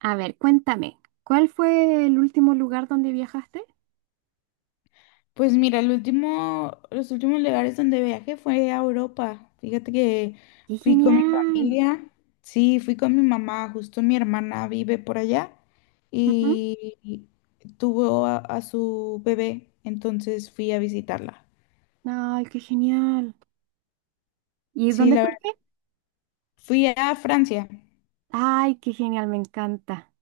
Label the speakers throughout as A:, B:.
A: A ver, cuéntame, ¿cuál fue el último lugar donde viajaste?
B: Pues mira, el último, los últimos lugares donde viajé fue a Europa. Fíjate que
A: ¡Qué
B: fui con mi
A: genial!
B: familia, sí, fui con mi mamá, justo mi hermana vive por allá
A: Ujú.
B: y tuvo a su bebé, entonces fui a visitarla.
A: ¡Ay, qué genial! ¿Y
B: Sí,
A: dónde
B: la verdad,
A: fuiste?
B: fui a Francia.
A: ¡Ay, qué genial! Me encanta.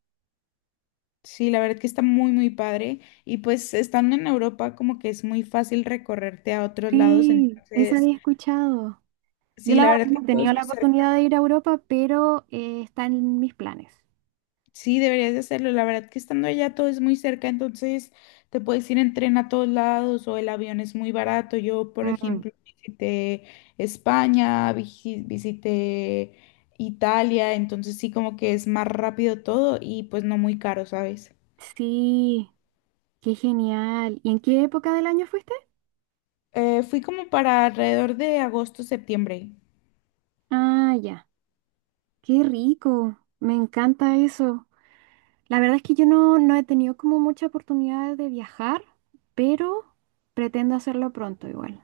B: Sí, la verdad que está muy, muy padre. Y pues estando en Europa, como que es muy fácil recorrerte a otros lados,
A: Sí, esa
B: entonces,
A: había escuchado. Yo
B: sí,
A: la
B: la
A: verdad
B: verdad que
A: no he
B: todo
A: tenido
B: es muy
A: la
B: cerca.
A: oportunidad de ir a Europa, pero está en mis planes.
B: Sí, deberías de hacerlo. La verdad que estando allá todo es muy cerca, entonces te puedes ir en tren a todos lados o el avión es muy barato. Yo, por
A: Mm.
B: ejemplo, visité España, visité Italia, entonces sí como que es más rápido todo y pues no muy caro, ¿sabes?
A: Sí, qué genial. ¿Y en qué época del año fuiste?
B: Fui como para alrededor de agosto, septiembre.
A: Ah, ya. Qué rico. Me encanta eso. La verdad es que yo no, no he tenido como mucha oportunidad de viajar, pero pretendo hacerlo pronto igual.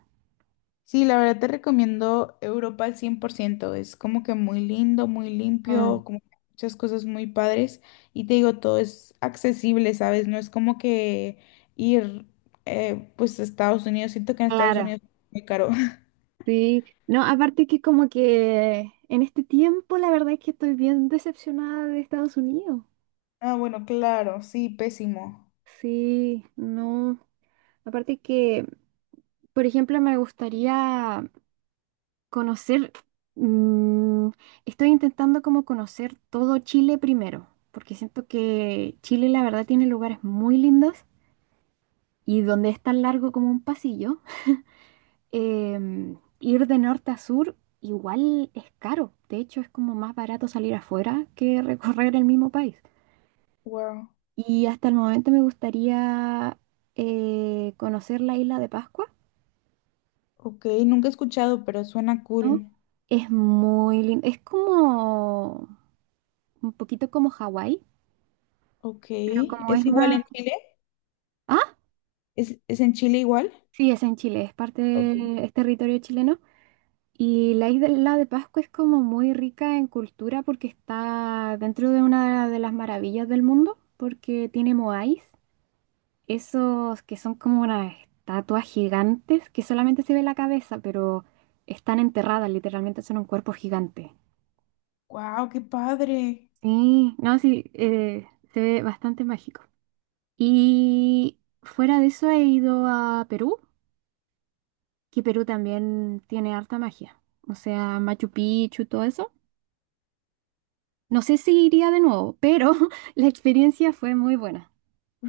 B: Sí, la verdad te recomiendo Europa al 100%. Es como que muy lindo, muy
A: Mm,
B: limpio, como que muchas cosas muy padres. Y te digo, todo es accesible, ¿sabes? No es como que ir pues a Estados Unidos. Siento que en Estados
A: claro,
B: Unidos es muy caro.
A: sí. No, aparte que como que en este tiempo la verdad es que estoy bien decepcionada de Estados Unidos.
B: Ah, bueno, claro, sí, pésimo.
A: Sí, no. Aparte que, por ejemplo, me gustaría conocer, mm, estoy intentando como conocer todo Chile primero, porque siento que Chile la verdad tiene lugares muy lindos y donde es tan largo como un pasillo, ir de norte a sur igual es caro. De hecho, es como más barato salir afuera que recorrer el mismo país.
B: Wow.
A: Y hasta el momento me gustaría conocer la isla de Pascua,
B: Ok, nunca he escuchado, pero suena
A: ¿no?
B: cool.
A: Es muy lindo. Es como un poquito como Hawái,
B: Ok,
A: pero como es
B: ¿es igual
A: más.
B: en Chile?
A: Ah,
B: ¿Es en Chile igual?
A: sí, es en Chile, es
B: Ok.
A: parte, es territorio chileno. Y la isla de Pascua es como muy rica en cultura porque está dentro de una de las maravillas del mundo, porque tiene moáis, esos que son como unas estatuas gigantes que solamente se ve la cabeza, pero están enterradas, literalmente son un cuerpo gigante.
B: Wow, qué padre.
A: Sí, no, sí, se ve bastante mágico. Y fuera de eso he ido a Perú, que Perú también tiene harta magia, o sea, Machu Picchu, todo eso. No sé si iría de nuevo, pero la experiencia fue muy buena.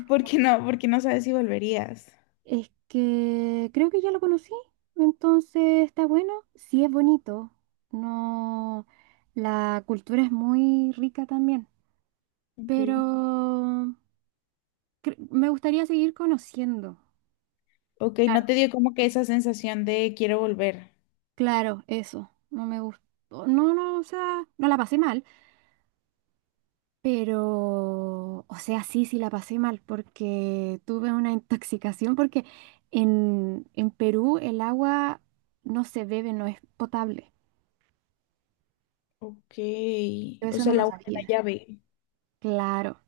B: ¿Por qué no? ¿Por qué no sabes si volverías?
A: Es que creo que ya lo conocí, entonces está bueno. Sí es bonito, no, la cultura es muy rica también,
B: Ok.
A: pero me gustaría seguir conociendo.
B: Ok, no te dio como que esa sensación de quiero volver.
A: Claro, eso, no me gustó. No, no, o sea, no la pasé mal. Pero, o sea, sí, sí la pasé mal porque tuve una intoxicación porque en Perú el agua no se bebe, no es potable.
B: Ok,
A: Yo
B: o
A: eso
B: sea,
A: no
B: la
A: lo
B: agua la
A: sabía.
B: llave.
A: Claro.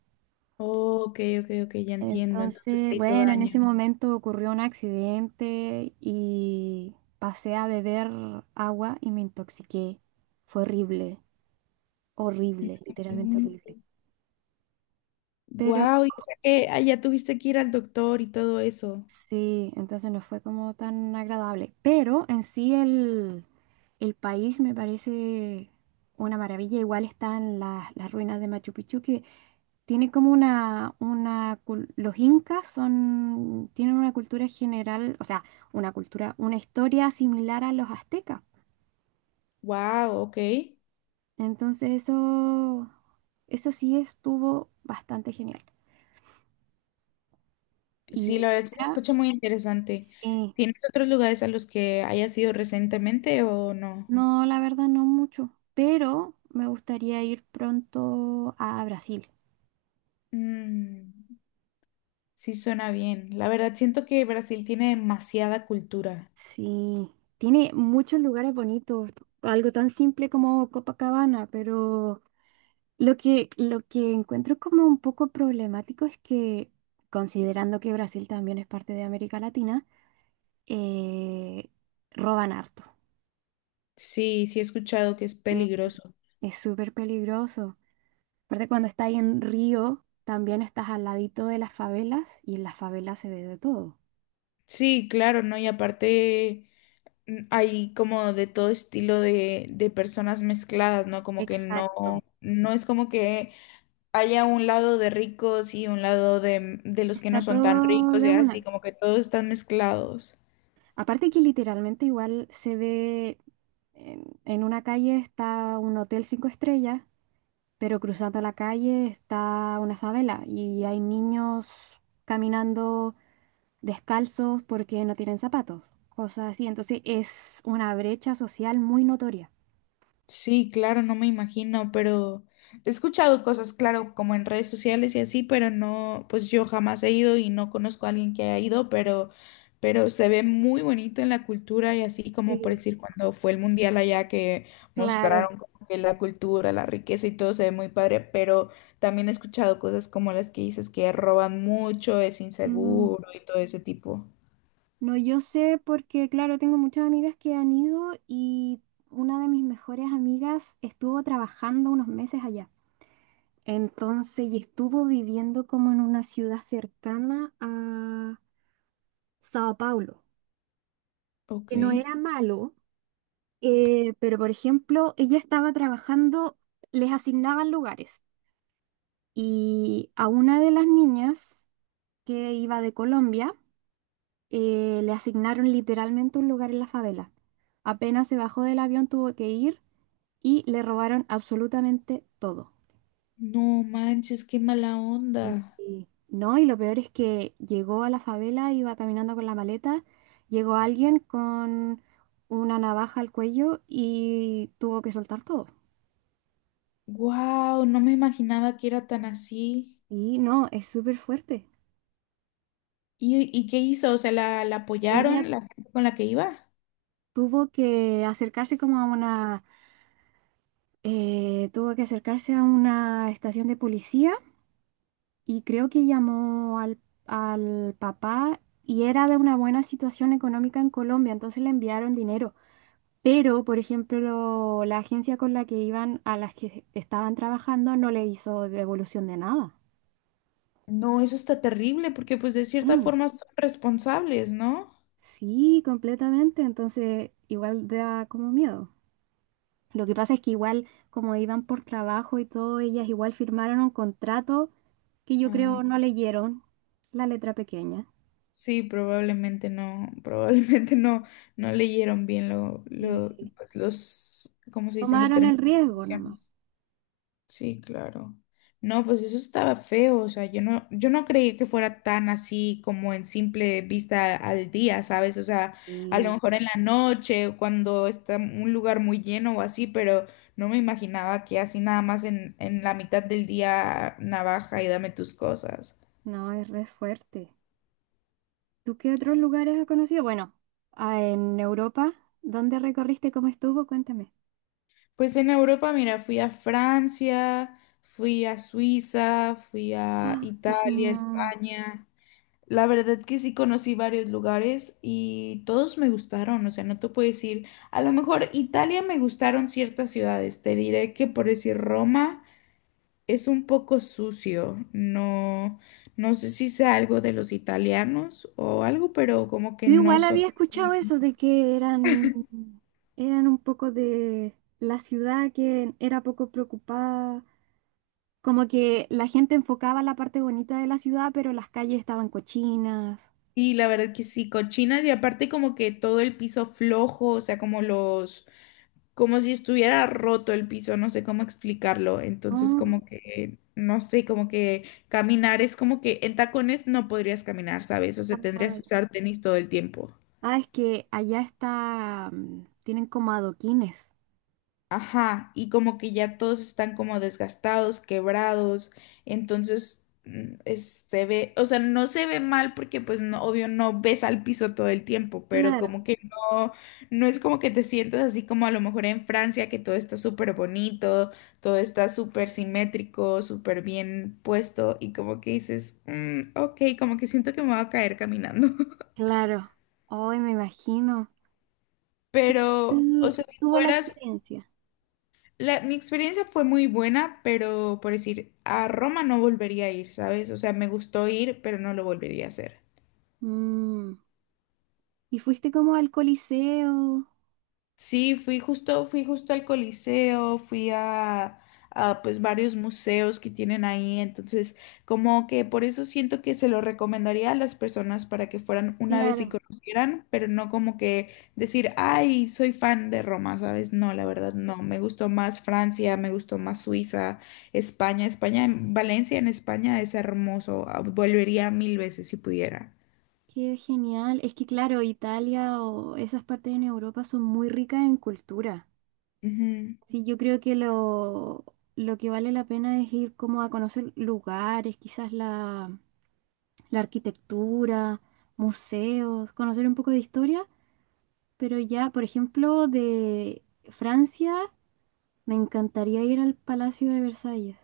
B: Ok, ok, ok, ya entiendo. Entonces
A: Entonces,
B: te hizo
A: bueno, en ese
B: daño.
A: momento ocurrió un accidente y pasé a beber agua y me intoxiqué. Fue horrible, horrible, literalmente horrible. Pero
B: Wow, y o sea que allá tuviste que ir al doctor y todo eso.
A: sí, entonces no fue como tan agradable, pero en sí el país me parece una maravilla. Igual están las ruinas de Machu Picchu que tiene como los incas son, tienen una cultura general, o sea, una cultura, una historia similar a los aztecas.
B: Wow, ok.
A: Entonces eso sí estuvo bastante genial.
B: Sí,
A: Y,
B: la verdad sí se
A: ah,
B: escucha muy interesante.
A: sí.
B: ¿Tienes otros lugares a los que hayas ido recientemente o no?
A: No, la verdad no mucho, pero me gustaría ir pronto a Brasil.
B: Mm, sí, suena bien. La verdad siento que Brasil tiene demasiada cultura.
A: Sí, tiene muchos lugares bonitos, algo tan simple como Copacabana, pero lo que encuentro como un poco problemático es que, considerando que Brasil también es parte de América Latina, eh, roban harto.
B: Sí, sí he escuchado que es
A: Mm.
B: peligroso.
A: Es súper peligroso. Aparte, cuando estás ahí en Río, también estás al ladito de las favelas y en las favelas se ve de todo.
B: Sí, claro, ¿no? Y aparte hay como de todo estilo de personas mezcladas, ¿no? Como que no,
A: Exacto.
B: no es como que haya un lado de ricos y un lado de los que
A: Está
B: no son tan
A: todo
B: ricos,
A: de
B: ya así,
A: una.
B: como que todos están mezclados.
A: Aparte que literalmente igual se ve en una calle está un hotel 5 estrellas, pero cruzando la calle está una favela y hay niños caminando descalzos porque no tienen zapatos, cosas así. Entonces es una brecha social muy notoria.
B: Sí, claro, no me imagino, pero he escuchado cosas, claro, como en redes sociales y así, pero no, pues yo jamás he ido y no conozco a alguien que haya ido, pero se ve muy bonito en la cultura y así
A: Sí,
B: como por decir cuando fue el mundial allá que
A: claro.
B: mostraron como que la cultura, la riqueza y todo se ve muy padre, pero también he escuchado cosas como las que dices que roban mucho, es
A: Mm,
B: inseguro y todo ese tipo.
A: no, yo sé porque, claro, tengo muchas amigas que han ido y una de mis mejores amigas estuvo trabajando unos meses allá. Entonces, y estuvo viviendo como en una ciudad cercana a Sao Paulo,
B: Ok.
A: que no era malo, pero por ejemplo, ella estaba trabajando, les asignaban lugares y a una de las niñas que iba de Colombia, le asignaron literalmente un lugar en la favela. Apenas se bajó del avión, tuvo que ir y le robaron absolutamente todo.
B: No manches, qué mala onda.
A: No, y lo peor es que llegó a la favela, iba caminando con la maleta, llegó alguien con una navaja al cuello y tuvo que soltar todo.
B: Wow, no me imaginaba que era tan así.
A: Y no, es súper fuerte.
B: Y qué hizo? O sea, ¿la
A: Ella
B: apoyaron la gente con la que iba?
A: tuvo que acercarse como a tuvo que acercarse a una estación de policía y creo que llamó al papá y era de una buena situación económica en Colombia, entonces le enviaron dinero. Pero, por ejemplo, la agencia con la que iban, a las que estaban trabajando, no le hizo devolución de nada.
B: No, eso está terrible porque pues de cierta
A: Mm.
B: forma son responsables, ¿no?
A: Sí, completamente. Entonces, igual da como miedo. Lo que pasa es que igual, como iban por trabajo y todo, ellas igual firmaron un contrato que yo
B: Ah,
A: creo no leyeron la letra pequeña.
B: sí, probablemente no, probablemente no, no leyeron bien lo, lo,
A: Sí,
B: pues, los, ¿cómo se dicen? Los
A: tomaron el
B: términos y
A: riesgo nomás.
B: condiciones. Sí, claro. No, pues eso estaba feo, o sea, yo no creí que fuera tan así como en simple vista al día, ¿sabes? O sea, a lo
A: Y
B: mejor en la noche, o cuando está un lugar muy lleno o así, pero no me imaginaba que así nada más en la mitad del día navaja y dame tus cosas.
A: no, es re fuerte. ¿Tú qué otros lugares has conocido? Bueno, ah, en Europa, ¿dónde recorriste? ¿Cómo estuvo? Cuéntame.
B: Pues en Europa, mira, fui a Francia, fui a Suiza, fui a
A: ¡Ah, qué
B: Italia,
A: genial!
B: España. La verdad que sí conocí varios lugares y todos me gustaron, o sea, no te puedo decir, a lo mejor Italia me gustaron ciertas ciudades, te diré que por decir Roma es un poco sucio, no, no sé si sea algo de los italianos o algo, pero como que
A: Yo
B: no
A: igual
B: son...
A: había escuchado eso de que eran un poco de la ciudad que era poco preocupada, como que la gente enfocaba la parte bonita de la ciudad, pero las calles estaban cochinas.
B: Y la verdad que sí, cochinas y aparte como que todo el piso flojo, o sea, como los... como si estuviera roto el piso, no sé cómo explicarlo. Entonces,
A: Ah,
B: como que, no sé, como que caminar es como que en tacones no podrías caminar, ¿sabes? O sea, tendrías que
A: ay.
B: usar tenis todo el tiempo.
A: Ah, es que allá tienen como adoquines.
B: Ajá, y como que ya todos están como desgastados, quebrados, entonces se ve, o sea, no se ve mal porque pues no, obvio no ves al piso todo el tiempo, pero
A: Claro.
B: como que no, no es como que te sientas así como a lo mejor en Francia, que todo está súper bonito, todo está súper simétrico, súper bien puesto y como que dices, "Mm, ok, como que siento que me voy a caer caminando,
A: Claro. Hoy me imagino.
B: pero,
A: Él
B: o sea, si
A: tuvo la
B: fueras
A: experiencia.
B: La, mi experiencia fue muy buena, pero por decir, a Roma no volvería a ir, ¿sabes? O sea, me gustó ir, pero no lo volvería a hacer.
A: Mm. Y fuiste como al Coliseo.
B: Sí, fui justo al Coliseo, fui a pues varios museos que tienen ahí, entonces como que por eso siento que se lo recomendaría a las personas para que fueran una vez y
A: Claro,
B: conocieran, pero no como que decir, ay, soy fan de Roma, ¿sabes? No, la verdad no, me gustó más Francia, me gustó más Suiza, España, Valencia en España es hermoso, ah, volvería mil veces si pudiera.
A: qué genial. Es que claro, Italia o esas partes en Europa son muy ricas en cultura. Sí, yo creo que lo que vale la pena es ir como a conocer lugares, quizás la, la arquitectura, museos, conocer un poco de historia. Pero ya, por ejemplo, de Francia, me encantaría ir al Palacio de Versalles.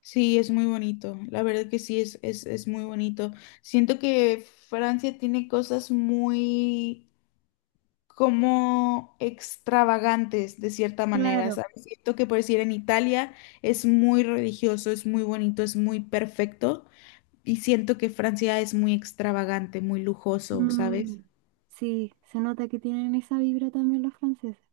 B: Sí, es muy bonito. La verdad que sí, es muy bonito. Siento que Francia tiene cosas muy como extravagantes de cierta manera,
A: Claro.
B: ¿sabes? Siento que por decir en Italia es muy religioso, es muy bonito, es muy perfecto. Y siento que Francia es muy extravagante, muy lujoso,
A: Mm,
B: ¿sabes?
A: sí, se nota que tienen esa vibra también los franceses.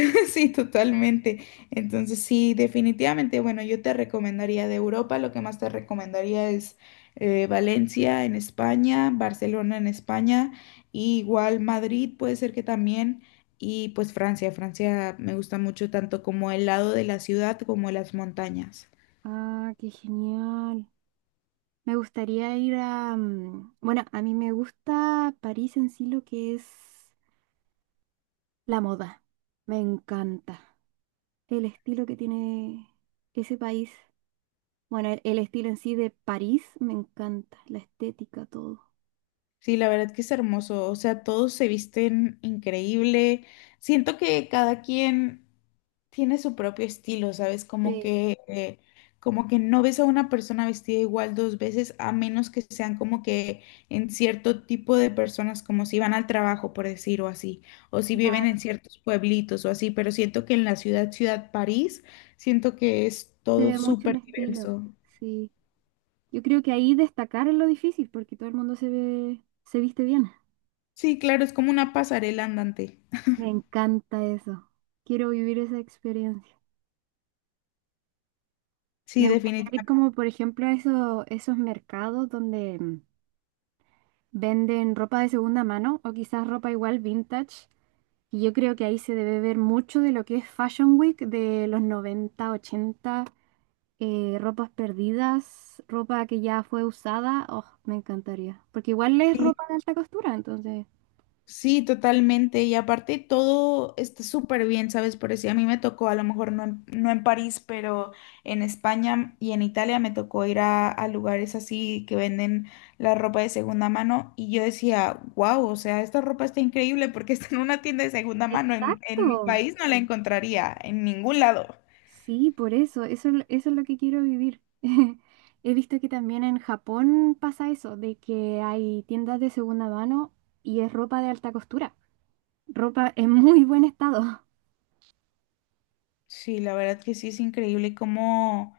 B: Sí, totalmente. Entonces, sí, definitivamente, bueno, yo te recomendaría de Europa, lo que más te recomendaría es Valencia en España, Barcelona en España, y igual Madrid puede ser que también, y pues Francia. Francia me gusta mucho tanto como el lado de la ciudad como las montañas.
A: Ah, qué genial. Me gustaría ir a... mm, Bueno, a mí me gusta París en sí lo que es la moda. Me encanta el estilo que tiene ese país. Bueno, el estilo en sí de París me encanta, la estética, todo.
B: Sí, la verdad que es hermoso. O sea, todos se visten increíble. Siento que cada quien tiene su propio estilo, ¿sabes?
A: Sí,
B: Como que no ves a una persona vestida igual dos veces, a menos que sean como que en cierto tipo de personas, como si van al trabajo, por decir, o así, o si viven en
A: claro,
B: ciertos pueblitos o así, pero siento que en ciudad París, siento que es
A: se
B: todo
A: ve mucho el
B: súper
A: estilo.
B: diverso.
A: Sí, yo creo que ahí destacar es lo difícil porque todo el mundo se ve, se viste bien.
B: Sí, claro, es como una pasarela andante.
A: Me encanta eso. Quiero vivir esa experiencia. Me
B: Sí,
A: gustaría ir
B: definitivamente.
A: como, por ejemplo, a esos mercados donde venden ropa de segunda mano o quizás ropa igual vintage. Y yo creo que ahí se debe ver mucho de lo que es Fashion Week de los 90, 80, ropas perdidas, ropa que ya fue usada. Oh, me encantaría. Porque igual es ropa de alta costura, entonces.
B: Sí, totalmente. Y aparte todo está súper bien, ¿sabes? Por decir, a mí me tocó, a lo mejor no en, no en París, pero en España y en Italia me tocó ir a lugares así que venden la ropa de segunda mano. Y yo decía, wow, o sea, esta ropa está increíble porque está en una tienda de segunda mano. En mi
A: Exacto.
B: país no la encontraría, en ningún lado.
A: Sí, por eso, eso es lo que quiero vivir. He visto que también en Japón pasa eso, de que hay tiendas de segunda mano y es ropa de alta costura, ropa en muy buen estado.
B: Sí, la verdad que sí es increíble cómo,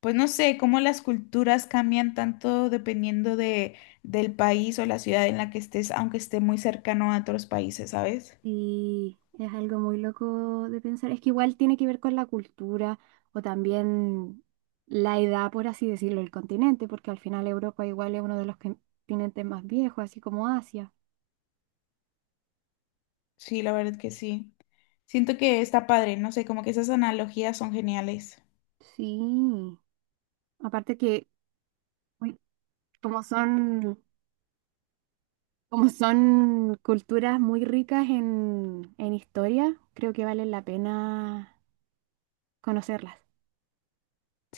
B: pues no sé, cómo las culturas cambian tanto dependiendo de, del país o la ciudad en la que estés, aunque esté muy cercano a otros países, ¿sabes?
A: Y es algo muy loco de pensar. Es que igual tiene que ver con la cultura o también la edad, por así decirlo, el continente, porque al final Europa igual es uno de los continentes más viejos, así como Asia.
B: Sí, la verdad que sí. Siento que está padre, no sé, como que esas analogías son geniales.
A: Sí, aparte que uy, como son... Como son culturas muy ricas en historia, creo que valen la pena conocerlas.